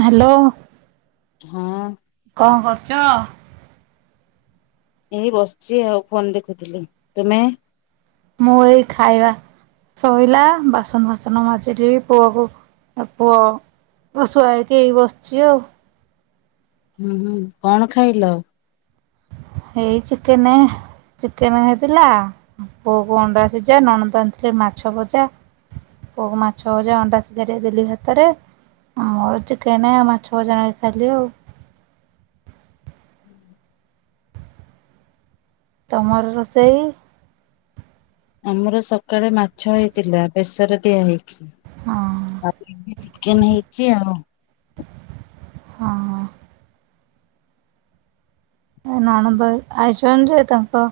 Hello. ହଁ କଣ କରୁଛ। ଏଇ ବସିଛି ଆଉ ଫୋନ ଦେଖୁଥିଲି ତୁମେ। ମୁଁ ଏଇ ଖାଇବା ଶୋଇଲା ବାସନ ଫାସନ ମାଜିଲି ପୁଅକୁ ପୁଅ ଶୁଆ ହେଇକି ହେଇ ବସିଛି ଆଉ। ହୁଁ ହୁଁ କଣ ଖାଇଲ। ଏଇ ଚିକେନ ଚିକେନ ଖାଇଥିଲା ପୁଅକୁ ଅଣ୍ଡା ସିଝା ନଣନ୍ଦ ଆଣିଥିଲେ ମାଛ ଭଜା ପୁଅକୁ ମାଛ ଭଜା ଅଣ୍ଡା ସିଝା ଦେଇଦେଲି ଭାତରେ ଆଉ ଚିକେନ ମାଛ ଭଜା ନଗେଇ ଖାଇଲି ଆଉ। ତମର ରୋଷେଇ। ଆମର ସକାଳେ ମାଛ ହେଇଥିଲା ବେସର ଦିଆ ହେଇ ହଁ । ଚିକେନ ହେଇଛି ଆଉ। ହଁ ହ। ନଣନ୍ଦ ଆଇଛନ୍ ଯେ ତାଙ୍କ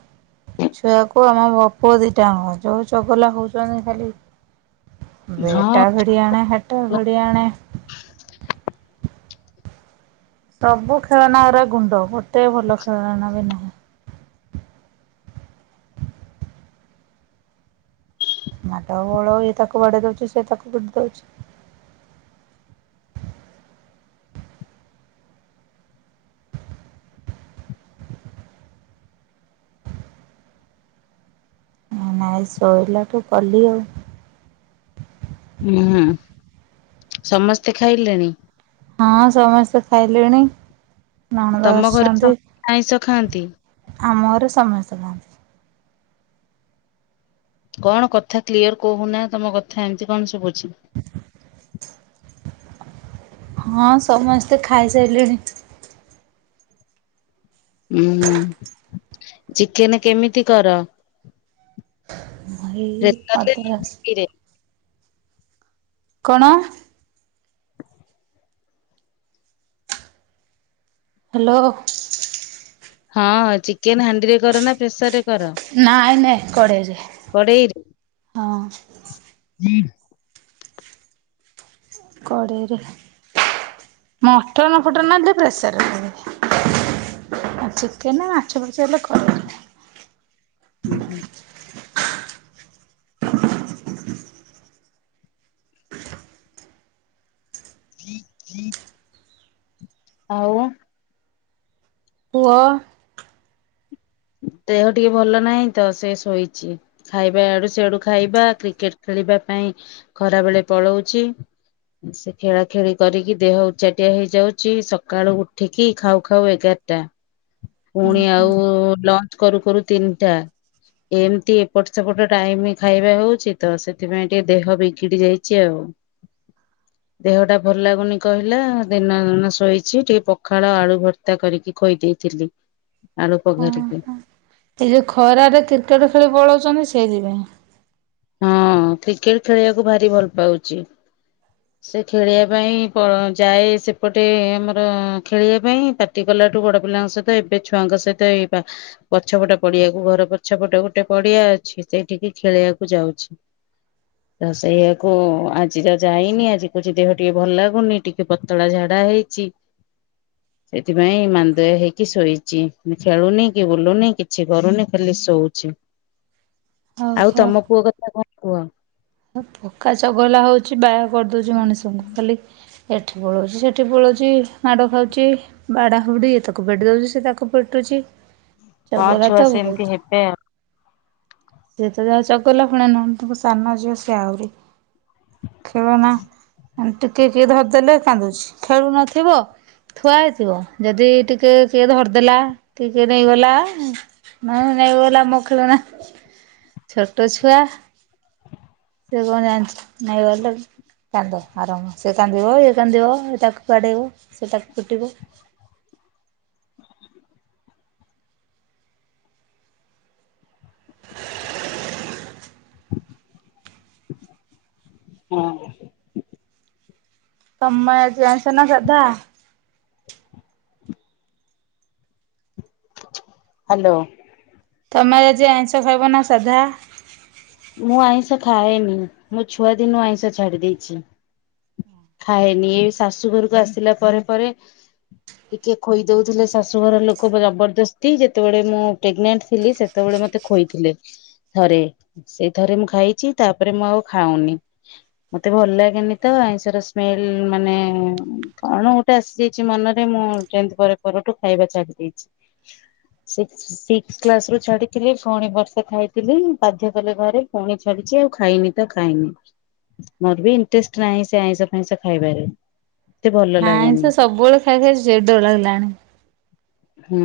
ଛୁଆକୁ ଆମ ବାପୁଅ ଦିଟା ଜଙ୍କ ଯୋଉ ଚଗଲା ହଉଛନ୍ତି ଖାଲି। ହଁ। ବେଟାପଡ଼ିଆଣେ ହେଟା ଛୁଆ ଭଡ଼ିଆଣେ। ସବୁ ଖେଳଣା ର ଗୁଣ୍ଡ ଗୋଟେ ଭଲ ଖେଳଣା ବି ନାହିଁ। ମାଡ଼ଗୋଳ ଏ ତାକୁ ବାଦେଇଦୌଚି ସେ ତାକୁ ପିଟି ଦଉଛି। ନାଇଁ ଶୋଇଲା ତୁ କଲି ଆଉ। ହୁଁ ହୁଁ ସମସ୍ତେ ଖାଇଲେଣି। ହଁ ସମସ୍ତେ ଖାଇଲେଣି। ନଣନ୍ଦ ତୋମ ଘରେ ଆସିଛନ୍ତି। ସମସ୍ତେ ଆଇଁଷ ଖାଆନ୍ତି। ଆମ ଘରେ ସମସ୍ତେ ଖାଆନ୍ତି। କଣ କଥା କ୍ଲିୟର୍ କହୁନା ତୋମ କଥା ଏମିତି କଣ ଶୁଭୁଚି? ହଁ ସମସ୍ତେ ଖାଇସାଇଲେଣି। ଉଁ, ହୁଁ, ଚିକେନ୍ କେମିତି କର? ଏଇ ପ୍ରେସର ଅଧା [inaudible] ରେ କଣ? ହ୍ୟାଲୋ। ହଁ ଚିକେନ୍ ହାଣ୍ଡି ରେ କର ନା ପ୍ରେସର୍ ରେ ନାଇଁ ନାଇଁ କଡ଼େଇ ରେ, କଡେଇରେ? ହଁ। [unintelligible] କଡ଼େଇରେ ମଟନ୍ ଫଟନ୍ ହେଲେ ପ୍ରେସର୍ ରେ କରେ ଆଉ ଚିକେନ୍ ମାଛ ଫାଛ ହେଲେ କଡ଼େଇରେ। ଉଁ, ହୁଁ, ଉଁ ଉଁ। ଆଉ ପୁଅ ଦେହ ଟିକେ ଭଲ ନାହିଁ ତ ସେ ଶୋଇଚି, ଖାଇବା ଆଡୁ ସିଆଡୁ ଖାଇବା କ୍ରିକେଟ୍ ଖେଳିବା ପାଇଁ ଖରା ବେଳେ ପଳଉଛି ସେ ଖେଳା ଖେଳି କରିକି ଦେହ ଉଚାଟିଆ ହେଇଯାଉଚି, ସକାଳୁ ଉଠିକି ଖାଉ ଖାଉ ଏଗାରଟା, ପୁଣି ଆଉ ଲଞ୍ଚ କରୁ କରୁ ତିନିଟା ଏମତି ଏପଟ ସେପଟ ଟାଇମ୍ ଖାଇବା ହଉଚି, ତ ସେଥିପାଇଁ ଟିକେ ଦେହ ବିଗିଡି ଯାଇଚି ଆଉ, ଦେହଟା ଭଲ ଲାଗୁନି କହିଲା ଦିନ ମାନ ଶୋଇଛି, ଟିକେ ପଖାଳ ଆଳୁ ଭର୍ତ୍ତା କରିକି ଖୋଇ ଦେଇଥିଲି। ଆଳୁ ପଘାରି। ସେ ଯୋଉ ଖରାରେ କ୍ରିକେଟ୍ ଖେଳି ପଳଉଚନ୍ତି ସେ ସେଇଥିପାଇଁ। ହଁ କ୍ରିକେଟ୍ ଖେଳିବାକୁ ଭାରି ଭଲ ପାଉଚି, ସେ ଖେଳିବା ପାଇଁ ପ-ଯାଏ ସେପଟେ ଆମର ଖେଳିବା ପାଇଁ ପାଟି କଲାଠୁ, ବଡ ପିଲାଙ୍କ ସହିତ ଏବେ ଛୁଆଙ୍କ ସହିତ ଏଇ ପା-ପଛପଟ ପଡିଆକୁ ଘର ପଛପଟ ଗୋଟେ ପଡିଆ ଅଛି ସେଇଠିକି ଖେଳିବା ଯାଉଛି ତ ସେଇଆକୁ ଆଜି ତ ଯାଇନି ଆଜି କହୁଚି ଦେହ ଟିକେ ଭଲ ଲାଗୁନି ଟିକେ ପତଳା ଝାଡା ହେଇଛି, ସେଥିପାଇଁ ମାନ୍ଦା ହେଇକି ଶୋଇଚି, ଖେଳୁନି କି ବୁଲୁନି କିଛି କରୁନି ଖାଲି ଶୋଉଛି। ଓ ହୋ। ତମ ପୁଅ ଆଉ କଥା କଣ କୁହ? [inaudible] ପକା ଚଗଲା ହଉଛି ବା କରିଦଉଚି ମଣିଷଙ୍କୁ ଖାଲି ଏଠି ପଳଉଚି ସେଠି ପଳଉଚି ମାଡ଼ ଖାଉଚି, ବାଡ଼ା ହୁଡ଼ି ଏ ତାକୁ ପିଟି ଦଉଚି, ସେ ତାକୁ ପିଟୁଛି। ହଁ ଛୁଆ ସେମିତି ହେବେ। ସିଏ ତ ଯାହା ଚଗଲା, ପୁଣି ନଣନ୍ଦଙ୍କ ସାନ ଝିଅ ସିଏ ଆହୁରି। ଖେଳନା ଅଁ, ଟିକେ କିଏ ଧରିଦେଲେ କାନ୍ଦୁଛି, ଖେଳୁନଥିବ ଥୁଆ ହେଇଥିବ ଯଦି ଟିକେ କିଏ ଧରିଦେଲା ଟିକେ ନେଇଗଲା ମା ନେଇଗଲା ମୋ ଖେଳନା। ଛୋଟ ଛୁଆ। ସେ କଣ ଜାଣିଚି ନେଇଗଲେ କାନ୍ଦ ଆରମ୍ଭ ସିଏ କାନ୍ଦିବ ଇଏ କାନ୍ଦିବ ଏ ତାକୁ ବାଡେଇବ ସେ ତାକୁ ପିଟିବ। [inaudible] ହଁ। ତୋମର ଆଜି ଆଇଁଷ ନା ସାଧା? ହାଲୋ। ତୋମର ଆଜି ଆଇଁଷ ଖାଇବ ନା ସାଧା? ମୁଁ ଆଇଁଷ ଖାଏନି, ମୁଁ ଛୁଆ ଦିନୁ ଆଇଁଷ ଛାଡି ଦେଇଛି, ଖାଏନି ଏ ଶାଶୁ ଘରକୁ ଆସିଲା ପରେ ପରେ ଟିକେ ଖୋଇଦଉଥିଲେ ଶାଶୁଘର ଲୋକ ଜବରଦସ୍ତି ଯେତେବେଳେ ମୁଁ ପ୍ରେଗନେଣ୍ଟ ଥିଲି ସେତେବେଳେ ମୋତେ ଖୋଇଥିଲେ ଥରେ। ସେଇ ଥରେ ମୁଁ ଖାଇଛି, ତାପରେ ମୁଁ ଆଉ ଖାଉନି, ମୋତେ ଭଲ ଲାଗେନି ତ ଆଇଁଷର ସ୍ମେଲ୍ ମାନେ କଣ ଗୋଟେ ଆସିଯାଇଛି ମନରେ ମୁଁ ଟେନଥ୍ ପର ପରଠୁ ଖାଇବା ଛାଡି ଦେଇଛି, ସିକ୍ ସିକ୍ସ କ୍ଲାସ୍ ରୁ ଛାଡିଥିଲି ପୁଣି ବର୍ଷେ ଖାଇଥିଲି, ବାଧ୍ୟ କଲେ ଘରେ ପୁଣି ଛାଡିଚି, ଆଉ ଖାଇନି ତ ଖାଇନି ମୋର ବି ଇଣ୍ଟରେଷ୍ଟ ନାହିଁ ସେ ଆଇଁଷ ଫାଇଁସ ଖାଇବାରେ। ଏତେ ଭଲ ଲାଗେନି। ଆଇଁଷ ସବୁବେଳେ ଖାଇ ଖାଇ ଚିଡା ଲାଗିଲାଣି‌। ହୁଁ।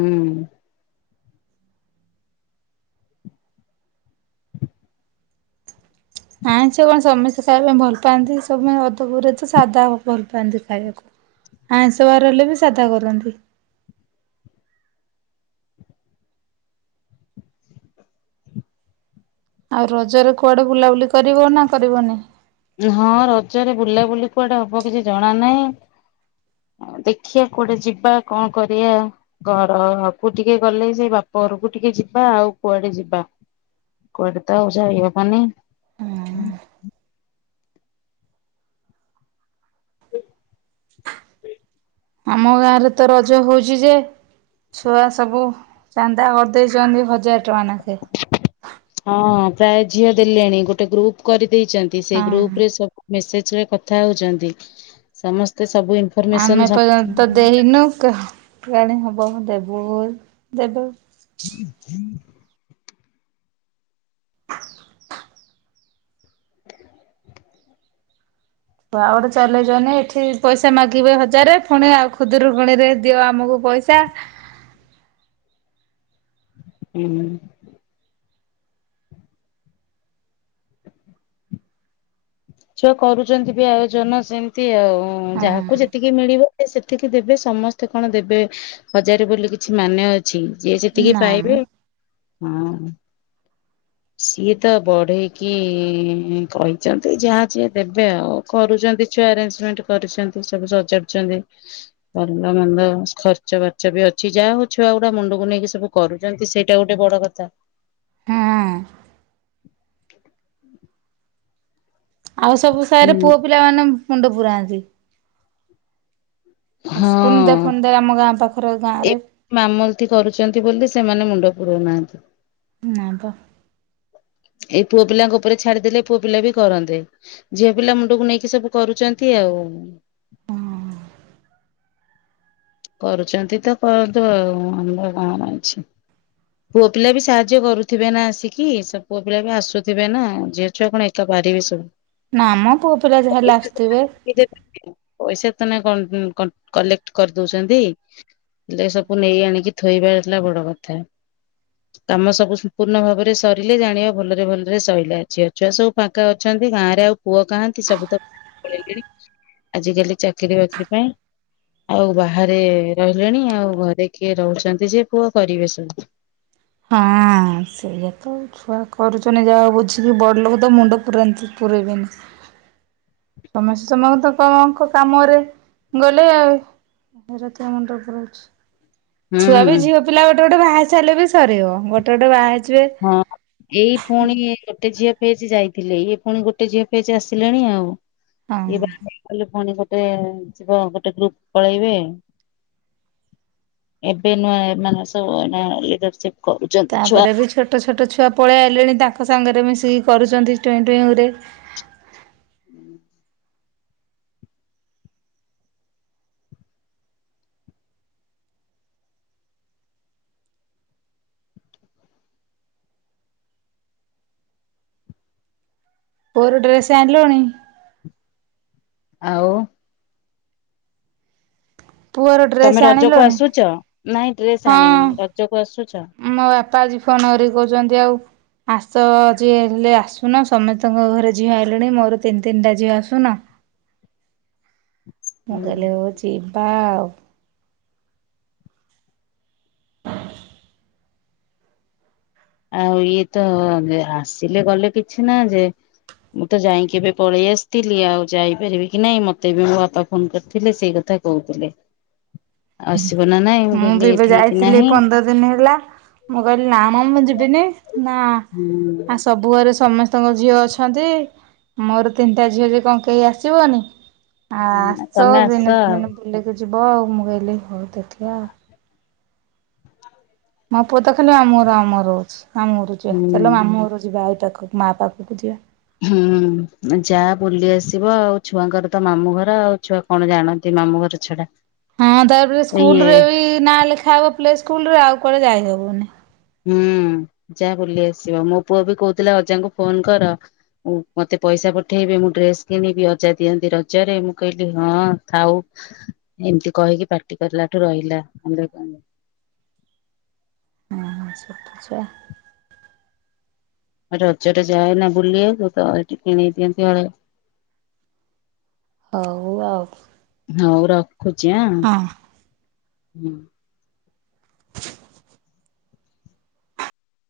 ଆଇଁଷ କଣ ସମସ୍ତେ ଖାଇବା ପାଇଁ ଭଲ ପାଆନ୍ତି କି ସବୁ ଅଧପରେ ତ ସାଧା ଭଲ ପାଆନ୍ତି ଖାଇବାକୁ ଆଇଁଷ ବାର ହେଲେ ବି ସାଧା କରନ୍ତି। ଆଉ ରଜରେ କୁଆଡେ ବୁଲାବୁଲି କରିବ ନା କରିବନି? ହଁ ରଜରେ ବୁଲାବୁଲି କୁଆଡେ ହବ କିଛି ଜଣା ନାହିଁ ଦେଖିବା କୁଆଡେ ଯିବା କଣ କରିବା ଘରକୁ ଟିକେ ଗଲେ ସେଇ ବାପ ଘରକୁ ଟିକେ ଯିବା ଆଉ କୁଆଡେ ଯିବା କୁଆଡେ ତ ଆଉ ଯାଇହବନି। ଆମ ଗାଁ ରେ ତ ରଜ ହଉଚି ଯେ ଛୁଆ ସବୁ ଚାନ୍ଦା ଆଦଇଛନ୍ତି ହଜାର ଟଙ୍କା ନାଖେ। ହଁ ପ୍ରାୟ ଝିଅ ଦେଲେଣି ଗୋଟେ ଗ୍ରୁପ କରି ଦେଇଛନ୍ତି ସେ ହଁ ଗ୍ରୁପ ରେ ସବୁ ମେସେଜ ରେ କଥା ହଉଛନ୍ତି ସମସ୍ତେ ସବୁ ଆମେ ଇନଫରମେସନ ଏପର୍ଯ୍ୟନ୍ତ ଦେଇନୁ କୁଆଡେ ହବ? ବହୁ ଦେବୁ ଦେବୁ। ହୁଁ ହୁଁ। [unintelligible] ଏଠି ପଇସା ମାଗିବେ ହଜାରେ ପୁଣି ଆଉ ଖୁଦରୁ କୁଣିରେ ଦିଅ ଆମକୁ ପଇସା। ଉଁ ହୁଁ। ଛୁଏ କରୁଚନ୍ତି ବି ଆୟୋଜନ ସେମିତି ଆଉ। ହୁଁ ହଁ ଯାହାକୁ ଯେତିକି ମିଳିବ। ସେତିକି ଦେବେ ସମସ୍ତେ କଣ ଦେବେ ହଜାରେ ବୋଲି କିଛି ମାନେ ଅ ଛି ଯିଏ ଯେତିକି ନା ମ ପାଇବେ। ହଁ। ସିଏ ତ ବଢେଇକି କହିଚନ୍ତି ଯାହା ଯିଏ ଦେବେ ଆଉ କରୁଛନ୍ତି ଛୁଆ ଆରେଞ୍ଜମେଣ୍ଟ କରିଛନ୍ତି ସବୁ ସଜାଡଚନ୍ତି ମନ୍ଦ ମନ୍ଦ ଖର୍ଚ ବାର୍ଚ୍ଚ ବି ଅଛି ଯାହା ହଉ ଛୁଆ ଗୁଡା ମୁଣ୍ଡକୁ ନେଇକି ସବୁ କରୁଛନ୍ତି ସେଇଟା ଗୋଟେ ବଡ କଥା। ହଁ [inaudible] ଆଉ ସବୁ ହୁଁ ସାରେ ପୁଅ ପିଲା ମାନେ। ମୁଣ୍ଡ ପରାନ୍ତି। ଆସ କୁନ୍ଦା ହଁ ଫୁନ୍ଦା ଆମ ଗାଁ ପାଖ ଏ ମାମଲତି କରୁଚନ୍ତି ବୋଲି ସେମାନେ ମୁଣ୍ଡ ପୁରଉନାହାନ୍ତି। ନାପା। ଏଇ ପୁଅ ପିଲାଙ୍କ ଉପରେ ଛାଡିଦେଲେ ପୁଅ ପିଲା ବି କରନ୍ତେ ଝିଅ ପିଲା ମୁଣ୍ଡକୁ ନେଇକି ସବୁ କରୁଛନ୍ତି ଆଉ। କରୁଚନ୍ତି ତ କଅନ୍ତୁ ଆଉ ଆମର କଣ ଅଛି ପୁଅ ପିଲା ବି ସାହାଯ୍ୟ କରୁଥିବେ ନା ଆସିକି ସ ପୁଅ ପିଲା ବି ଆସୁଥିବେ ନା ଝିଅ ଛୁଆ କଣ ଏକା ପାରିବେ ସବୁ। ନା ମ ପୁଅ ପିଲା ଯା ହେଲେ ପଇସା ଆସୁଥିବେ। [unintelligible] କଲେକ୍ଟ କରି ଦଉଚନ୍ତି ହେଲେ ସବୁ ନେଇ ଆଣିକି ଥୋଇବା ହେଲା ବଡ କଥା କାମ ସବୁ ସମ୍ପୂର୍ଣ୍ଣ ଭାବରେ ସରିଲେ ଜାଣିବା ଭଲରେ ଭଲରେ ସରିଲା ଝିଅ ଛୁଆ ସବୁ ଫାଙ୍କା ଅଛନ୍ତି ଗାଁ ରେ ଆଉ ପୁଅ କାହାନ୍ତି ସବୁ ତ ପଳେଇଣି ଆଜିିକାଲି ଚାକିରି ବାକିରି ପାଇଁ ଆ ଆଉ ବାହାରେ ରହିଲେଣି ଆଉ ଘରେ କିଏ ରହୁଚନ୍ତି ଯେ ପୁଅ କରିବେ ସବୁ। ହଁ ସେଇଆ ତ ଆଉ ଛୁଆ କରୁଚନ୍ତି ଯାହାହୋଉ ବୁଝିକି ବଡ ଲୋକ ତ ମୁଣ୍ଡ ପୁରାନ୍ତି ପୁରାଇବେନି। ତମେ ସମସ୍ତକଙ୍କ କାମରେ ଗଲେ ଆଉ ହେରା କିଏ ମୁଣ୍ଡ ପୁରେଇବ। ଛୁଆ ବି ହୁଁ। ଝିଅ ପିଲା ଗୋଟେ ଗୋଟେ ବାହାହେଇ ସେଲେ ବି ସରିବ ଗୋଟେ ଗଟେ ବାହେଇ ହଁ ଏଇ ପୁଣି ଗୋଟେ ଝିଅ ଫେଜି ଯାଇଥିଲେ ଇଏ ପୁଣି ଗୋଟେ ଝିଅ ଫେଜ ଆସିଲେଣି ଆଉ। ହଁ। ଇଏ ବାହା ହେଇଗଲେ ପୁଣି ଗୋଟେ। ଟେ ଯିବ ଗୋଟେ ଗ୍ରୁପ ପଳେଇବେ । ଏବେ ନୁଆ ଏ ମାନ ସବୁ ଏଇନା ଲିଡରସିପ କରୁଛନ୍ତି ଛୁଆ। ତାପରେ ବି ଛୋଟ ଛୋଟ ଛୁଆ ପଳେଇ ଆଲେଣି ତାଙ୍କ ସାଙ୍ଗରେ ମିଶିକି କରୁଛନ୍ତି ଟୁଇଁ ଟୁଇଁ ଗୁରେ। ପୁଅର ଡ୍ରେସ ଆଇଁଲୁନି। ଆଉ। ପୁଅର ତମେ ଡ୍ରେସ ରଜକୁ ଆଣିଲୁଣି। ଆସୁଛ? ନାଇଁ ଡ୍ରେସ ଆଣିନି, ରଜକୁ ଆସୁଚ। ପା ଆଜି ଫୋନ କରି କହୁଚନ୍ତି ଆଉ ଆସ ଯିଏ ହେଲେ ଆସୁନ ସମେତଙ୍କ ଘରେ ଝିଅ ଆଇଲେଣି ମୋର ତିନି ତିନିଟା ଝିଅ ଆସୁନ। ମୁଁ ହୁଁ। କହିଲି ହୋଉ ଯିବା ଆଉ। [inaudible] ଆଉ ଇଏ ତ ଆସିଲେ ଗଲେ କିଛି ନା ଯେ ମୁଁ ତ ଯାଇକି ଏବେ ପଳେଇ ଆସିଥିଲି ଆଉ ଯାଇପାରିବି କି ନାଇଁ ମତେ ବି ମୋ ବାପା ଫୋନ କରିଥିଲେ ସେଇ କଥା କହୁଥିଲେ ଆସ ମୁଁ ବି ଏବେ ଯାଇଥିଲି ପନ୍ଦର ଦିନ ହେଲା ମୁଁ କହିଲି ନା ମ ମୁଁ ଯିବ ବିନି। ନା ହୁଁ ଆ ସବୁ ଘରେ ସମସ୍ତେ ତଙ୍କ ଝିଅ ଅଛନ୍ତି ମୋର ତିନିଟା ଝିଅ ଯେ କଣ କେହି ଆସିବନି। ଆ ଆସ ଛ ତମେ ଆସ ଦିନେ ଦି ଆଉ। ଦିନେ ବୁଲିକି ଯିବ ଆଉ ମୁଁ କହିଲି ହଉ ବାଆ ମୋ ପୁଅ ତ ଖାଲି ମାମୁଁର ମାମୁଁ ର ହୋଉଛି। ମାମୁଁ ଗରୁ ଯିବା ହୁଁ ଚାଲ ମାମୁଁ ଘରୁ ଯିବା ଆ ପାଖ ମାଆ ପାଖକୁ ଯିବା। ହୁଁ ଯା ବୁଲି ଆସିବ ଆଉ ଛୁଆଙ୍କର ତ ମାମୁଁ ଘର ଆଉ ଛୁଆ କଣ ଜାଣନ୍ତି ମାମୁଁ ଘର ଛଡା। ହଁ ତାପରେ ଇଏ ସ୍କୁଲ ରେ ବି ନାଁ ଲେଖା ହବ ପ୍ଲେସ୍ ସ୍କୁଲ ରେ ଆଉ କୁଆଡେ ଯାଇ ହବନି। ହୁଁ ଯା ବୁଲି ଆସିବ ମୋ ପୁଅ ବି କହୁଥିଲା ଅଜାଙ୍କୁ ଫୋନ କର ମୁ ମତେ ପଇସା ପଠେଇବି ମୁଁ ଡ୍ରେସ କିଣିବି ଅଜା ଦିଅନ୍ତି ରଜରେ ମୁଁ କହିଲି ହଁ ଥାଉ ଏମିତି କହିକି ପାର୍ଟି କରିଲା ଠୁ ରହିଲା। ଆଚ୍ଛା। ରଜରେ ଯାଏ ନା ବୁଲିବାକୁ ତ ଏଠି କିଣେଇ ଦିଅନ୍ତି ହଳେ ହଉ ଆଉ। ହଉ ର ଖୁଛି ଆ। ହଁ। ହୁଁ।